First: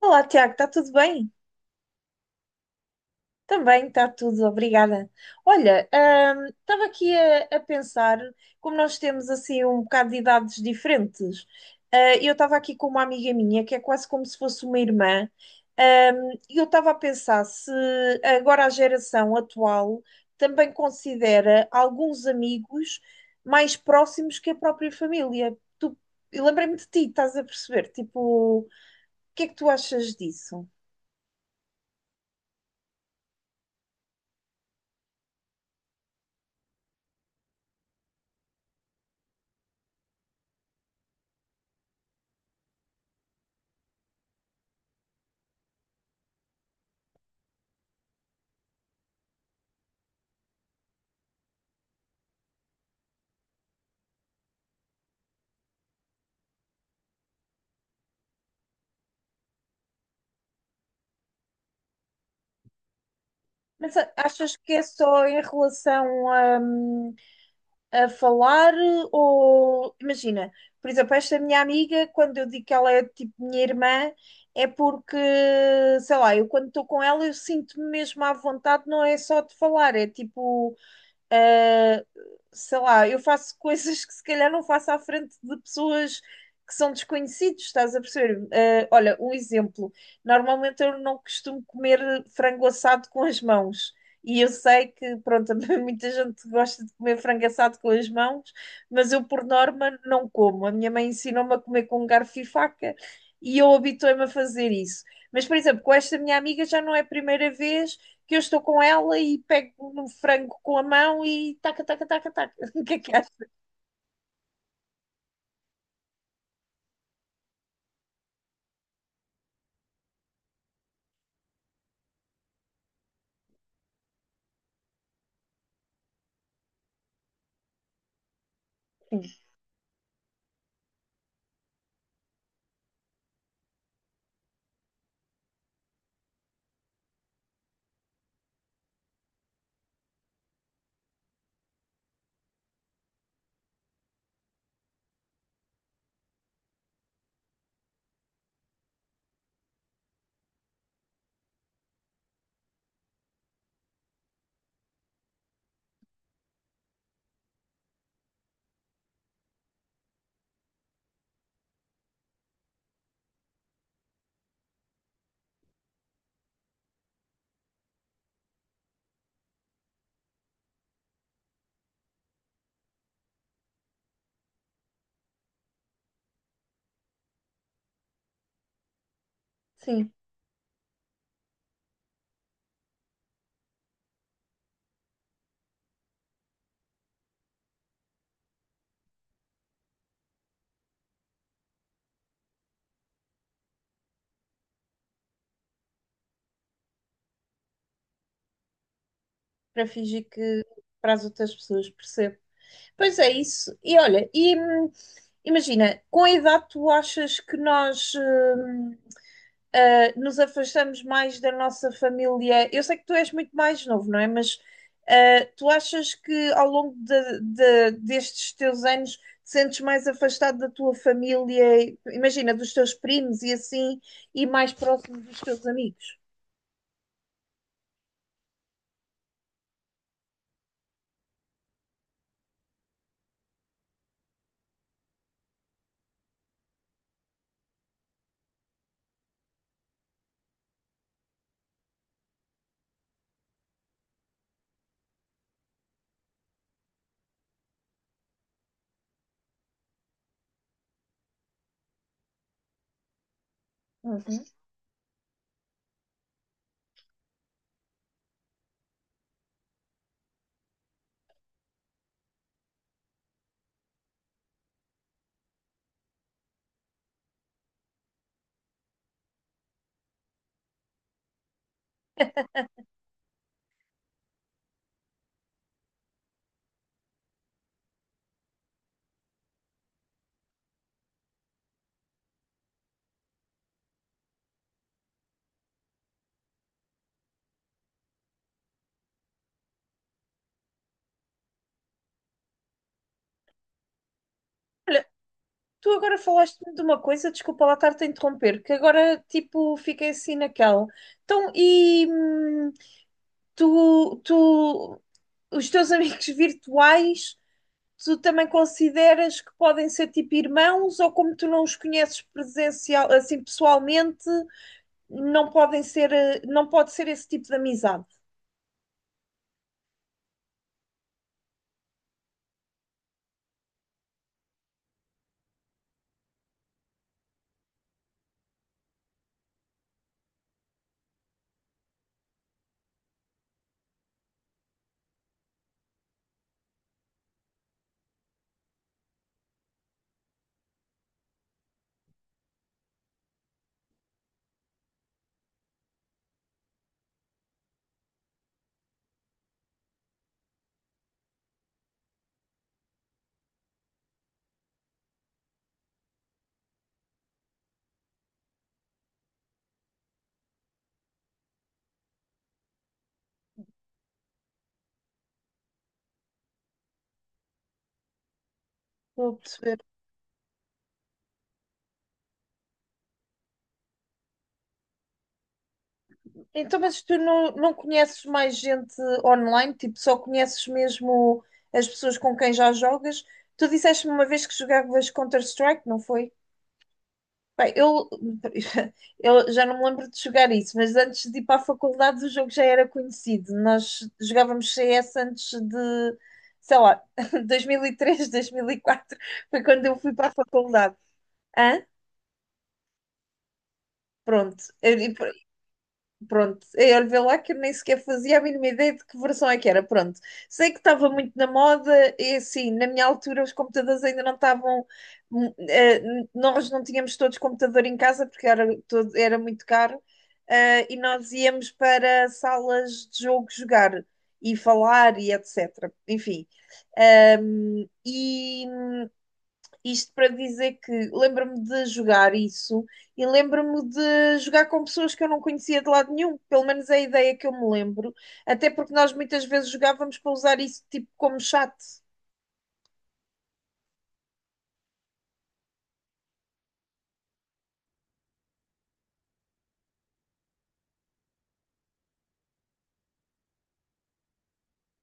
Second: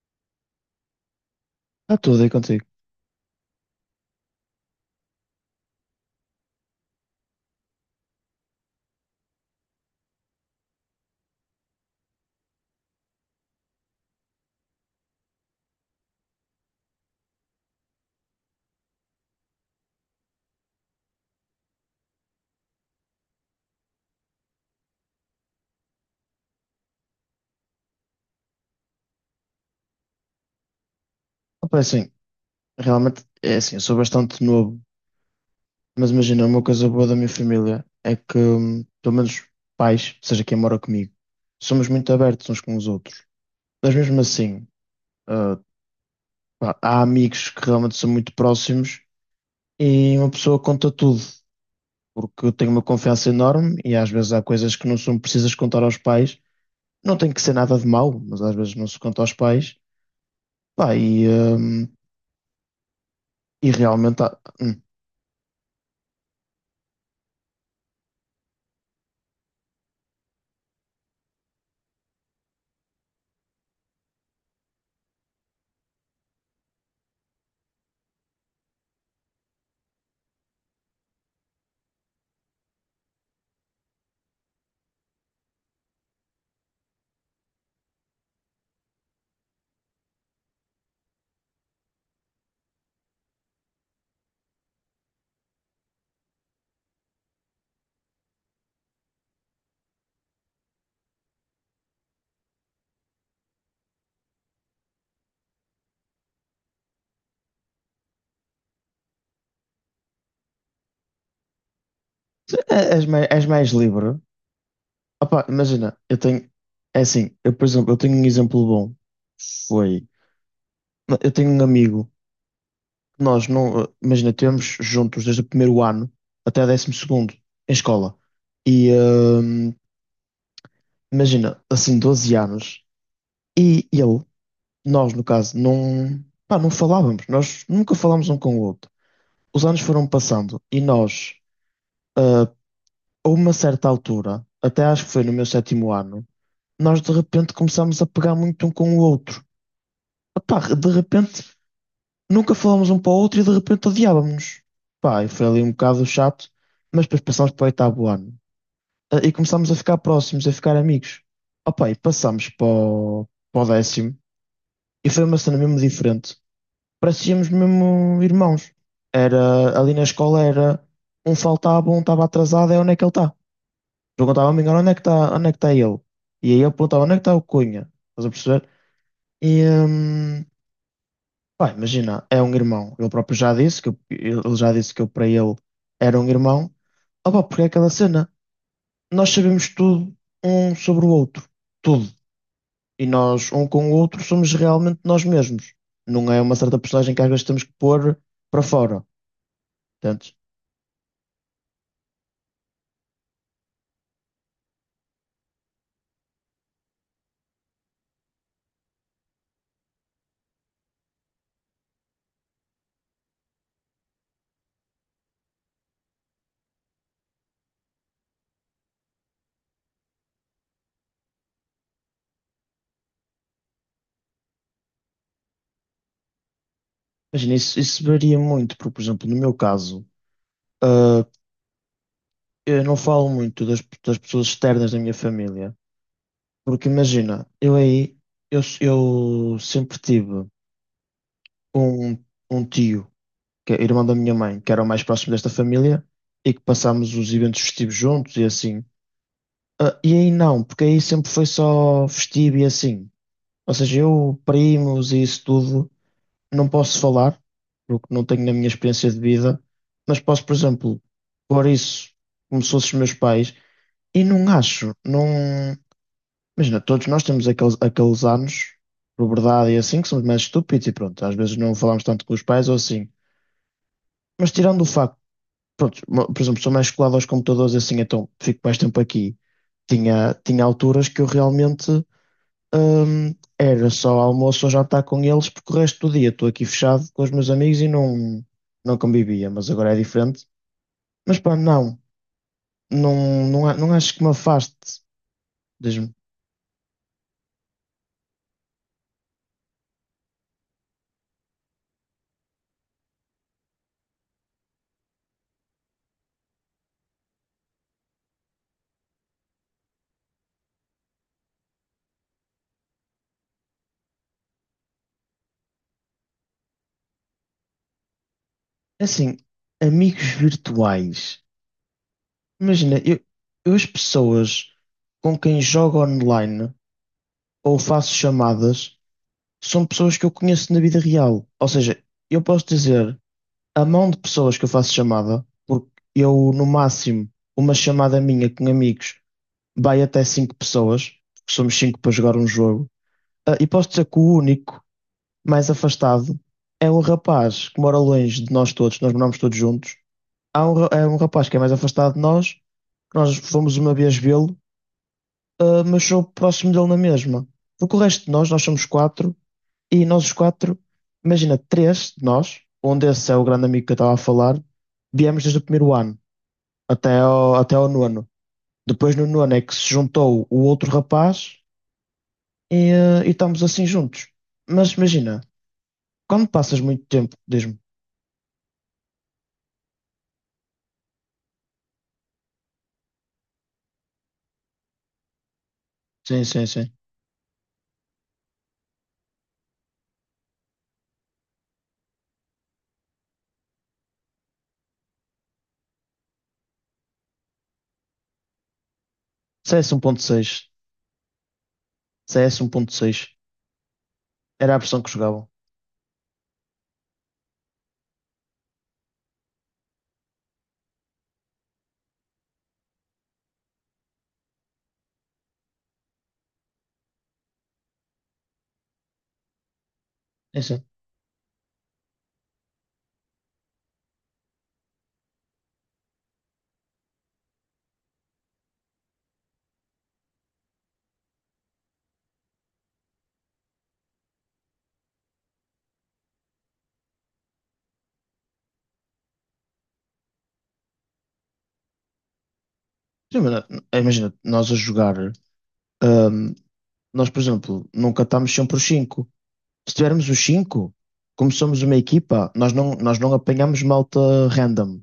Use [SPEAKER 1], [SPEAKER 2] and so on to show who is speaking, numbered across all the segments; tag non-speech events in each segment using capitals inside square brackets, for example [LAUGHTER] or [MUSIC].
[SPEAKER 1] Olá, Tiago, está tudo bem?
[SPEAKER 2] Está tudo aí contigo.
[SPEAKER 1] Também está tudo, obrigada. Olha, estava aqui a pensar, como nós temos assim um bocado de idades diferentes, eu estava aqui com uma amiga minha que é quase como se fosse uma irmã, e eu estava a pensar se agora a geração atual também considera alguns amigos mais próximos que a própria família. Tu, eu lembrei-me de ti, estás a perceber? Tipo, o que é que tu achas disso?
[SPEAKER 2] Opa, é assim, realmente é assim, eu sou bastante novo, mas imagina, uma coisa boa da minha família é que, pelo menos pais, seja quem mora comigo, somos muito abertos uns com os outros. Mas mesmo assim, ah, pá, há amigos que realmente são muito próximos e uma pessoa conta tudo, porque eu tenho uma confiança enorme e às vezes há coisas que não são precisas contar aos pais. Não tem que ser nada de mau, mas às vezes não se conta aos pais. Pá, e
[SPEAKER 1] Mas
[SPEAKER 2] realmente
[SPEAKER 1] achas que é só em relação a falar ou imagina, por exemplo, esta minha amiga, quando eu digo que ela é tipo minha irmã, é porque, sei lá, eu quando estou com ela eu sinto-me mesmo à vontade, não é só de falar, é tipo ah, sei lá, eu faço [LAUGHS] coisas que se calhar não faço à frente de pessoas que são desconhecidos, estás a perceber? Ah, olha, um exemplo. Normalmente eu não costumo comer frango assado com as mãos. E eu sei que, pronto, [LAUGHS] muita gente gosta de comer frango assado com as mãos, mas eu, por norma, não como. A minha mãe ensinou-me a comer com garfo e faca e eu habituei-me a fazer isso. Mas, por exemplo, com esta minha amiga já não é a primeira vez que eu estou com ela e pego no frango com a mão e taca, taca, taca, taca. [LAUGHS] O que é
[SPEAKER 2] és
[SPEAKER 1] que
[SPEAKER 2] mais,
[SPEAKER 1] achas?
[SPEAKER 2] és mais livre. Opá, imagina, eu tenho. É assim, eu, por exemplo, eu tenho um exemplo bom. Foi. Eu tenho um amigo que nós não. Imagina, temos juntos desde o primeiro ano até o 12º em escola. E imagina, assim, 12 anos. E ele, nós no caso, não. Pá, não falávamos. Nós nunca falámos um com o outro. Os anos foram passando e nós, ah, a uma certa altura, até acho que foi no meu sétimo ano, nós de repente começámos a pegar muito um com o outro. Pá, de repente nunca falámos um para o outro e de repente odiávamos. Pá, e foi ali um bocado chato, mas depois passámos para o oitavo ano e começámos a ficar próximos, a ficar amigos. Opá, e passámos para o, para o 10º e foi uma cena mesmo diferente. Parecíamos mesmo irmãos. Era ali na escola era um faltava, um estava atrasado, é onde é que ele está? Perguntava-me onde é que está, onde é que está ele? E aí eu perguntava onde é que está o Cunha? Estás a perceber? E,
[SPEAKER 1] Sim,
[SPEAKER 2] pá, imagina, é um irmão. Ele próprio já disse que eu, ele já disse que eu para ele era um irmão. Opa, porque é aquela cena. Nós sabemos tudo um sobre o outro. Tudo. E nós, um com o outro, somos realmente nós mesmos. Não é uma certa personagem que às vezes temos que pôr para fora.
[SPEAKER 1] para fingir
[SPEAKER 2] Portanto,
[SPEAKER 1] que para as outras pessoas, percebo. Pois é isso. E olha, imagina, com a idade tu achas que nós nos afastamos mais da nossa família. Eu sei que tu és muito mais novo, não é? Mas tu achas que ao longo destes teus anos te sentes mais afastado da tua família, imagina, dos teus primos e assim, e mais próximo dos teus amigos?
[SPEAKER 2] imagina, isso varia muito, porque, por exemplo, no meu caso, ah, eu não falo muito das, das pessoas externas da minha família. Porque imagina, eu aí, eu sempre tive um, um tio, que é irmão da minha mãe, que era o mais próximo desta família, e que passámos os eventos festivos juntos e assim. Ah, e aí não, porque aí sempre foi só festivo e assim. Ou seja, eu,
[SPEAKER 1] Uhum.
[SPEAKER 2] primos e isso tudo, não posso falar, porque não tenho na minha experiência de vida, mas posso, por exemplo, pôr isso como se fossem os meus pais, e não acho, não. Imagina, todos nós temos aqueles, aqueles anos, por verdade e assim, que somos mais estúpidos e pronto, às vezes não falamos tanto com os pais ou assim. Mas tirando o facto pronto, por exemplo, sou mais colado aos computadores assim, então fico mais tempo aqui. Tinha alturas que eu realmente era só almoço ou jantar com eles, porque o resto do dia estou aqui fechado com os meus amigos e não, não convivia, mas agora é diferente. Mas pá, não, não, não, não acho que me afaste.
[SPEAKER 1] Olha, tu
[SPEAKER 2] Diz-me,
[SPEAKER 1] agora falaste-me de uma coisa, desculpa lá estar-te a interromper, que agora tipo fiquei assim naquela. Então, tu, os teus [LAUGHS] amigos virtuais, tu também consideras que podem ser tipo irmãos ou como tu não os conheces presencial, assim pessoalmente, não podem ser, não pode ser esse tipo de amizade?
[SPEAKER 2] assim, amigos virtuais. Imagina, eu as pessoas com quem jogo online ou faço chamadas, são pessoas que eu conheço na vida real. Ou seja, eu posso dizer a mão de pessoas que eu faço chamada, porque eu, no máximo, uma chamada minha com amigos vai até cinco pessoas, porque somos cinco para jogar um jogo. Ah, e posso dizer que o único mais afastado é um rapaz que mora longe de nós todos, nós moramos todos juntos. Há um, é um rapaz que é mais afastado de nós, que nós fomos uma vez vê-lo. Mas sou próximo dele na mesma. Porque o resto de nós, nós somos quatro, e nós os quatro, imagina, três de nós, onde esse é o grande amigo que eu estava a falar, viemos desde o primeiro ano até ao nono. Depois no
[SPEAKER 1] Estou a
[SPEAKER 2] nono é que
[SPEAKER 1] perceber.
[SPEAKER 2] se juntou o outro rapaz e estamos assim juntos. Mas imagina, quando passas
[SPEAKER 1] Então, mas
[SPEAKER 2] muito
[SPEAKER 1] tu
[SPEAKER 2] tempo,
[SPEAKER 1] não, não
[SPEAKER 2] diz-me,
[SPEAKER 1] conheces mais gente online? Tipo, só conheces mesmo as pessoas com quem já jogas? Tu disseste-me uma vez que jogavas Counter-Strike, não foi?
[SPEAKER 2] sim, sim, sim,
[SPEAKER 1] Bem, [LAUGHS] eu já não me lembro de jogar isso, mas antes de ir para a faculdade o jogo já era conhecido. Nós jogávamos CS antes de, sei lá, [LAUGHS] 2003, 2004, foi quando
[SPEAKER 2] CS
[SPEAKER 1] eu fui para a
[SPEAKER 2] 1.6,
[SPEAKER 1] faculdade. Hã?
[SPEAKER 2] CS 1.6,
[SPEAKER 1] Pronto.
[SPEAKER 2] era a versão que jogavam.
[SPEAKER 1] Pronto, eu vê lá que eu nem sequer fazia a mínima ideia de que versão é que era. Pronto, sei que estava muito na moda e assim, na minha altura os computadores ainda não estavam. hum, eh, Nós não tínhamos todos computador em casa porque era, todo, era muito caro
[SPEAKER 2] Sim, sim.
[SPEAKER 1] e nós íamos para salas de jogo jogar e falar e etc. Enfim, e isto para dizer que lembro-me de jogar isso e lembro-me de jogar com pessoas que eu não conhecia de lado nenhum, pelo menos é a ideia que eu me lembro, até porque nós muitas vezes jogávamos para usar isso tipo como chat.
[SPEAKER 2] Sim, mas, Imagina, nós a jogar. ah, Nós, por exemplo, nunca estamos sempre os cinco. Se tivermos os cinco, como somos uma equipa, nós não apanhamos malta random,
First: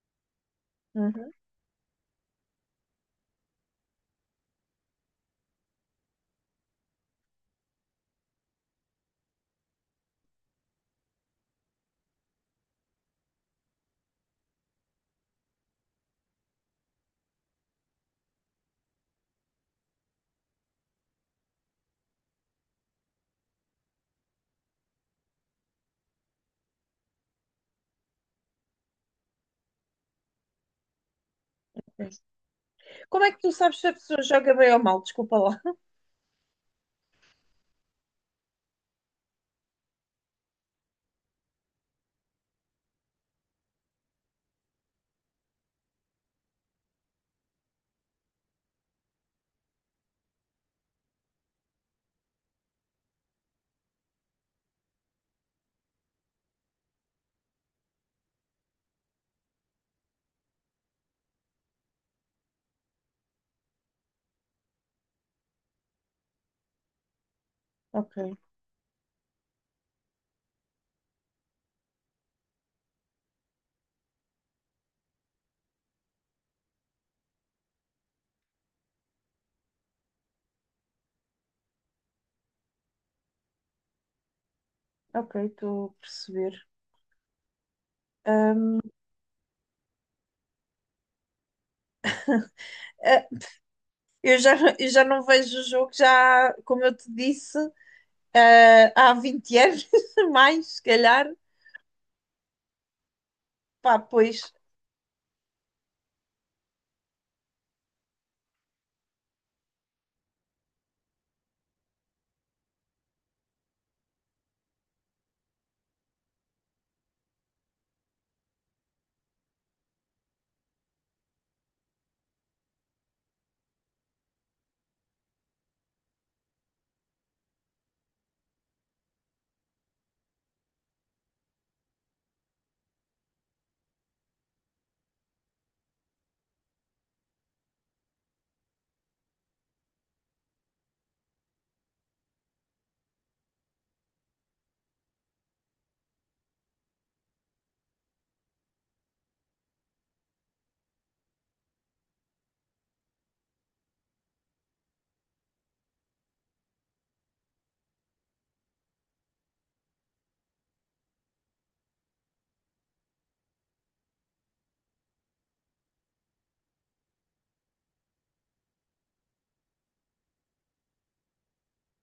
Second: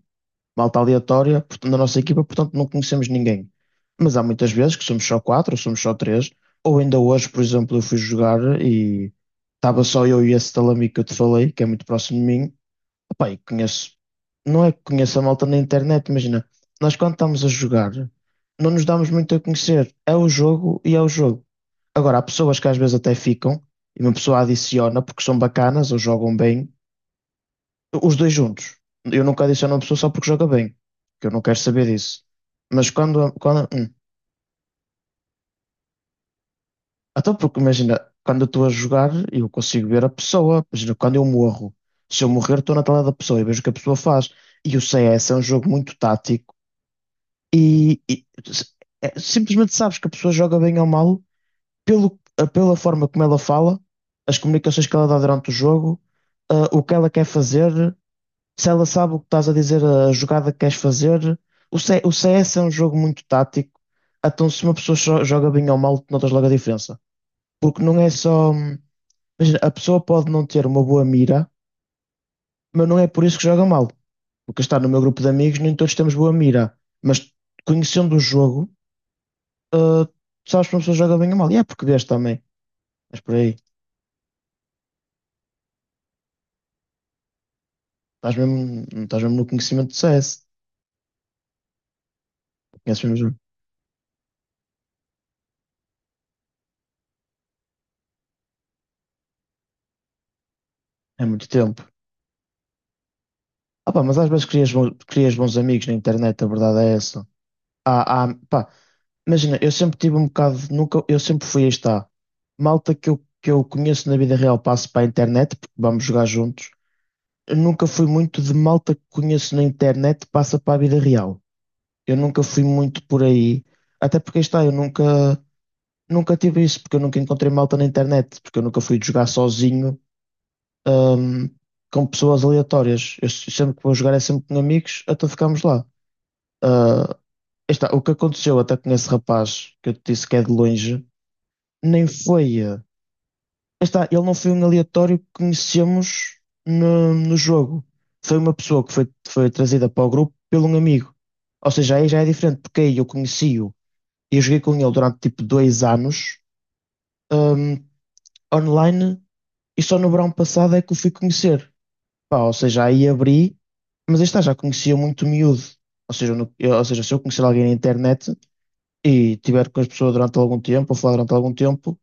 [SPEAKER 2] malta
[SPEAKER 1] Uhum.
[SPEAKER 2] aleatória portanto, na nossa equipa, portanto não conhecemos ninguém. Mas há muitas vezes que somos só quatro, ou somos só três, ou ainda hoje, por exemplo, eu fui jogar e estava só eu e esse tal amigo que eu te falei, que é muito próximo de mim. Pá, e conheço, não é que conheço a malta na internet, imagina, nós quando estamos a jogar, não nos damos muito a conhecer, é o jogo e é o jogo. Agora, há pessoas que às vezes até ficam, e uma pessoa adiciona porque são bacanas ou jogam bem, os dois juntos. Eu nunca adiciono uma pessoa só porque joga bem, que eu não quero saber disso. Mas
[SPEAKER 1] Como
[SPEAKER 2] quando,
[SPEAKER 1] é que tu
[SPEAKER 2] quando,
[SPEAKER 1] sabes
[SPEAKER 2] hum.
[SPEAKER 1] se a pessoa joga bem ou mal? Desculpa lá.
[SPEAKER 2] Até porque imagina, quando eu estou a jogar, eu consigo ver a pessoa, imagina, quando eu morro, se eu morrer, estou na tela da pessoa e vejo o que a pessoa faz. E o CS é um jogo muito tático. E, e s- simplesmente sabes que a pessoa joga bem ou mal pelo, pela forma como ela fala, as comunicações que ela dá durante o jogo, o que ela quer fazer, se ela sabe o que estás a dizer, a jogada que queres fazer. O CS é um jogo muito tático, então se uma pessoa só joga bem ou mal, tu notas logo a diferença. Porque não é
[SPEAKER 1] Ok.
[SPEAKER 2] só. Imagina, a pessoa pode não ter uma boa mira, mas não é por isso que joga mal. Porque está no meu grupo de amigos, nem todos temos boa mira. Mas conhecendo o jogo ah, tu sabes que uma pessoa joga bem ou mal. E é português também. Mas por aí.
[SPEAKER 1] Ok, estou a perceber. Ahm,
[SPEAKER 2] Estás mesmo no conhecimento do CS. Conheces mesmo
[SPEAKER 1] eh,
[SPEAKER 2] o jogo.
[SPEAKER 1] eu já não vejo o jogo, já, como eu te disse, há 20 anos, [LAUGHS] mais, se
[SPEAKER 2] É
[SPEAKER 1] calhar.
[SPEAKER 2] muito tempo. Ah,
[SPEAKER 1] Pá,
[SPEAKER 2] pá, mas às
[SPEAKER 1] pois,
[SPEAKER 2] vezes crias, crias bons amigos na internet, a verdade é essa. Pá, imagina, eu sempre tive um bocado. Nunca, eu sempre fui, aí está. Malta que eu conheço na vida real passo para a internet, porque vamos jogar juntos. Eu nunca fui muito de malta que conheço na internet passa para a vida real. Eu nunca fui muito por aí. Até porque aí está, eu nunca. Nunca tive isso, porque eu nunca encontrei malta na internet, porque eu nunca fui jogar sozinho, ahm, com pessoas aleatórias. Eu sempre que vou jogar é sempre com amigos, até ficámos lá. Ah, está, o que aconteceu até com esse rapaz, que eu te disse que é de longe, nem foi. Está, ele não foi um aleatório que conhecemos no, no jogo. Foi uma pessoa que foi, foi trazida para o grupo pelo um amigo. Ou seja, aí já é diferente, porque aí eu conheci-o e eu joguei com ele durante tipo 2 anos, ahm, online. E só no verão passado é que o fui conhecer. Pá, ou seja, aí abri, mas aí está, já conhecia muito miúdo. Ou seja, se eu conhecer alguém na internet e tiver com as pessoas durante algum tempo, ou falar durante algum tempo,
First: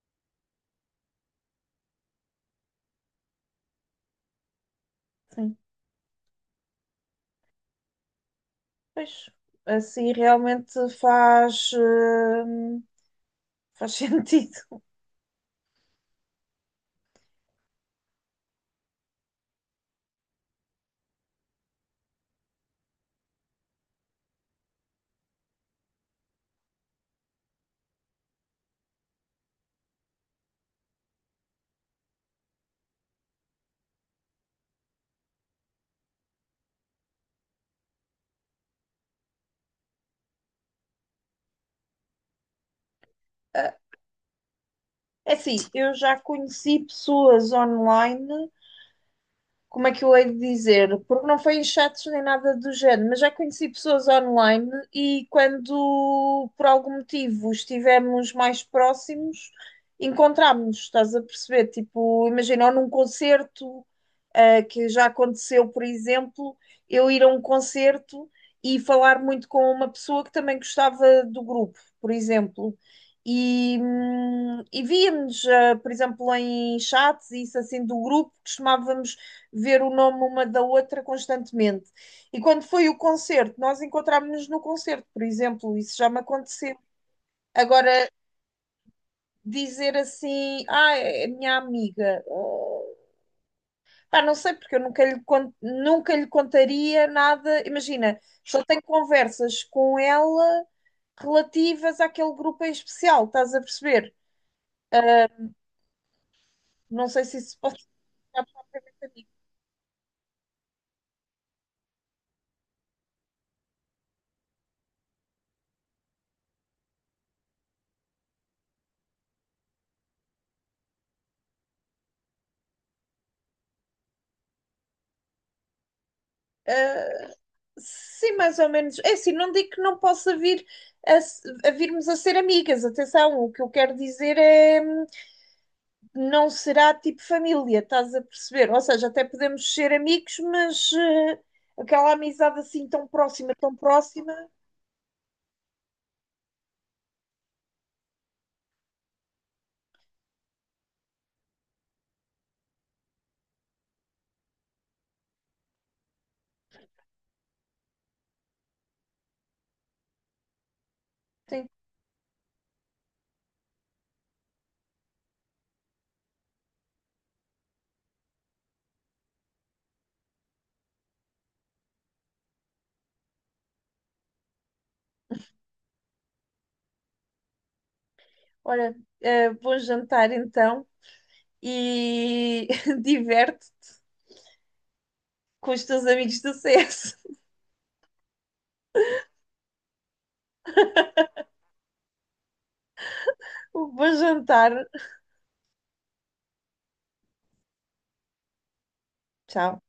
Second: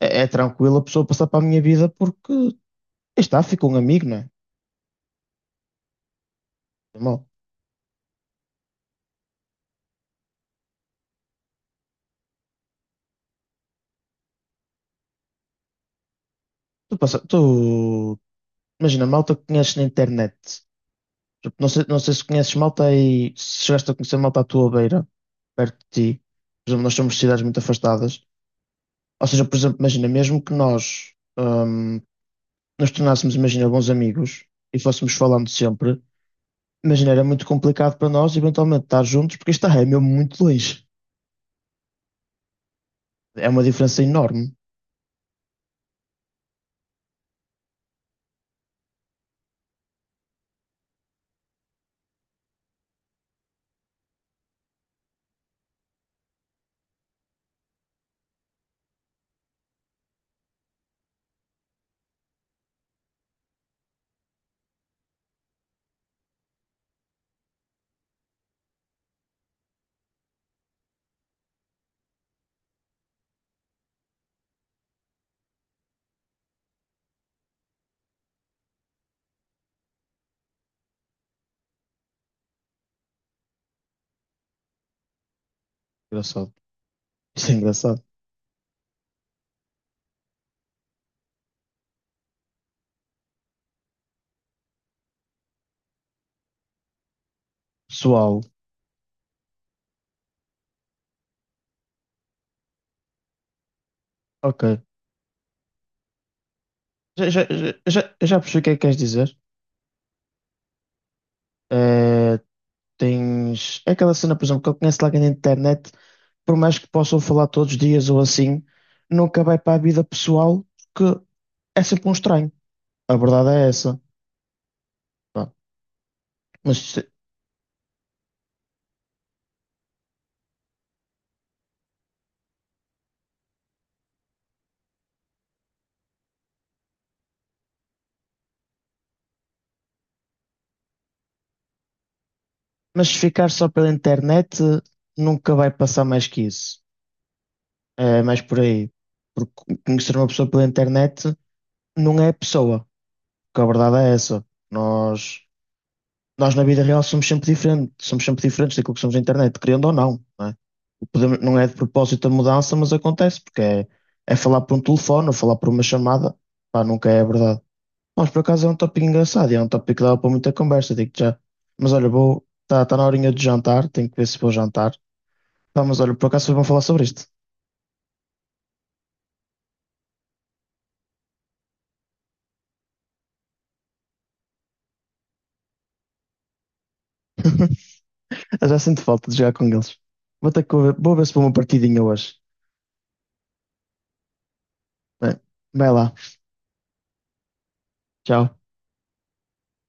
[SPEAKER 2] é tranquilo a pessoa passar para a minha vida porque aí está, fica um amigo, não é?
[SPEAKER 1] sim,
[SPEAKER 2] É mau.
[SPEAKER 1] pois, assim realmente faz, faz [LAUGHS] sentido.
[SPEAKER 2] Tu, passa, tu imagina, malta que conheces na internet. Tipo, não sei, não sei se conheces malta aí, se chegaste a conhecer malta à tua beira, perto de ti. Por exemplo, nós somos de cidades muito afastadas. Ou seja, por exemplo, imagina, mesmo que nós, nos tornássemos, imagina, bons amigos e fôssemos falando sempre, imagina, era muito complicado para nós eventualmente estar juntos, porque isto é mesmo muito longe. É uma
[SPEAKER 1] Ah,
[SPEAKER 2] diferença enorme.
[SPEAKER 1] é assim, eu já conheci pessoas online. Como é que eu hei de dizer? Porque não foi em chats nem nada do género, mas já conheci pessoas online e quando por algum motivo estivemos mais próximos, encontrámos-nos, estás a perceber? Tipo, imagina, ou num concerto, que já aconteceu, por exemplo, eu ir a um concerto e falar muito com uma pessoa que também gostava do grupo, por exemplo. E víamos, por exemplo, em chats, e isso assim do grupo, costumávamos ver o nome uma da outra constantemente. E quando foi o concerto, nós encontrámos-nos no concerto, por exemplo, isso já me
[SPEAKER 2] Engraçado.
[SPEAKER 1] aconteceu.
[SPEAKER 2] Isso é engraçado.
[SPEAKER 1] Agora, dizer assim, ah, é minha amiga, oh, pá, não sei, porque eu nunca lhe, nunca lhe contaria nada. Imagina,
[SPEAKER 2] Pessoal,
[SPEAKER 1] só tenho conversas com ela relativas àquele grupo em especial, estás a perceber?
[SPEAKER 2] ok.
[SPEAKER 1] Não sei
[SPEAKER 2] Já,
[SPEAKER 1] se
[SPEAKER 2] já,
[SPEAKER 1] isso
[SPEAKER 2] já,
[SPEAKER 1] pode.
[SPEAKER 2] já- eu já percebi o que é que queres dizer. Eh, tens. É aquela cena, por exemplo, que eu conheço lá na internet, por mais que possam falar todos os dias ou assim, nunca vai para a vida pessoal, porque é sempre um estranho. A verdade é essa. Pá, Mas
[SPEAKER 1] Sim, mais ou menos. É assim, não digo que não possa vir a, a virmos a ser amigas. Atenção, o que eu quero dizer é não será tipo família, estás a perceber? Ou seja, até podemos ser amigos, mas aquela amizade assim tão
[SPEAKER 2] Mas se ficar
[SPEAKER 1] próxima,
[SPEAKER 2] só
[SPEAKER 1] tão
[SPEAKER 2] pela
[SPEAKER 1] próxima.
[SPEAKER 2] internet, nunca vai passar mais que isso. É mais por aí. Porque conhecer uma pessoa pela internet não é pessoa. Porque a verdade é essa. Nós, nós na vida real somos sempre diferentes. Somos sempre diferentes daquilo que somos na internet, querendo ou não. Não é, não é
[SPEAKER 1] Tem...
[SPEAKER 2] de propósito a mudança, mas acontece. Porque é falar por um telefone ou falar por uma chamada. Pá, nunca é a verdade. Mas por acaso é um tópico engraçado. É um tópico que dava para muita conversa, digo já. Mas olha, vou. Está tá tá na horinha de jantar. Tenho que ver se vou jantar. Pá, mas olha, por acaso vocês vão falar sobre isto.
[SPEAKER 1] Olha, bom jantar então e [LAUGHS] diverte com os teus amigos do CS.
[SPEAKER 2] [LAUGHS] Eu já sinto falta de jogar com eles. Vou ter que ver, vou ver se vou uma partidinha hoje.
[SPEAKER 1] [LAUGHS] Bom jantar.
[SPEAKER 2] Bem, vai lá. Tchau.
[SPEAKER 1] Tchau.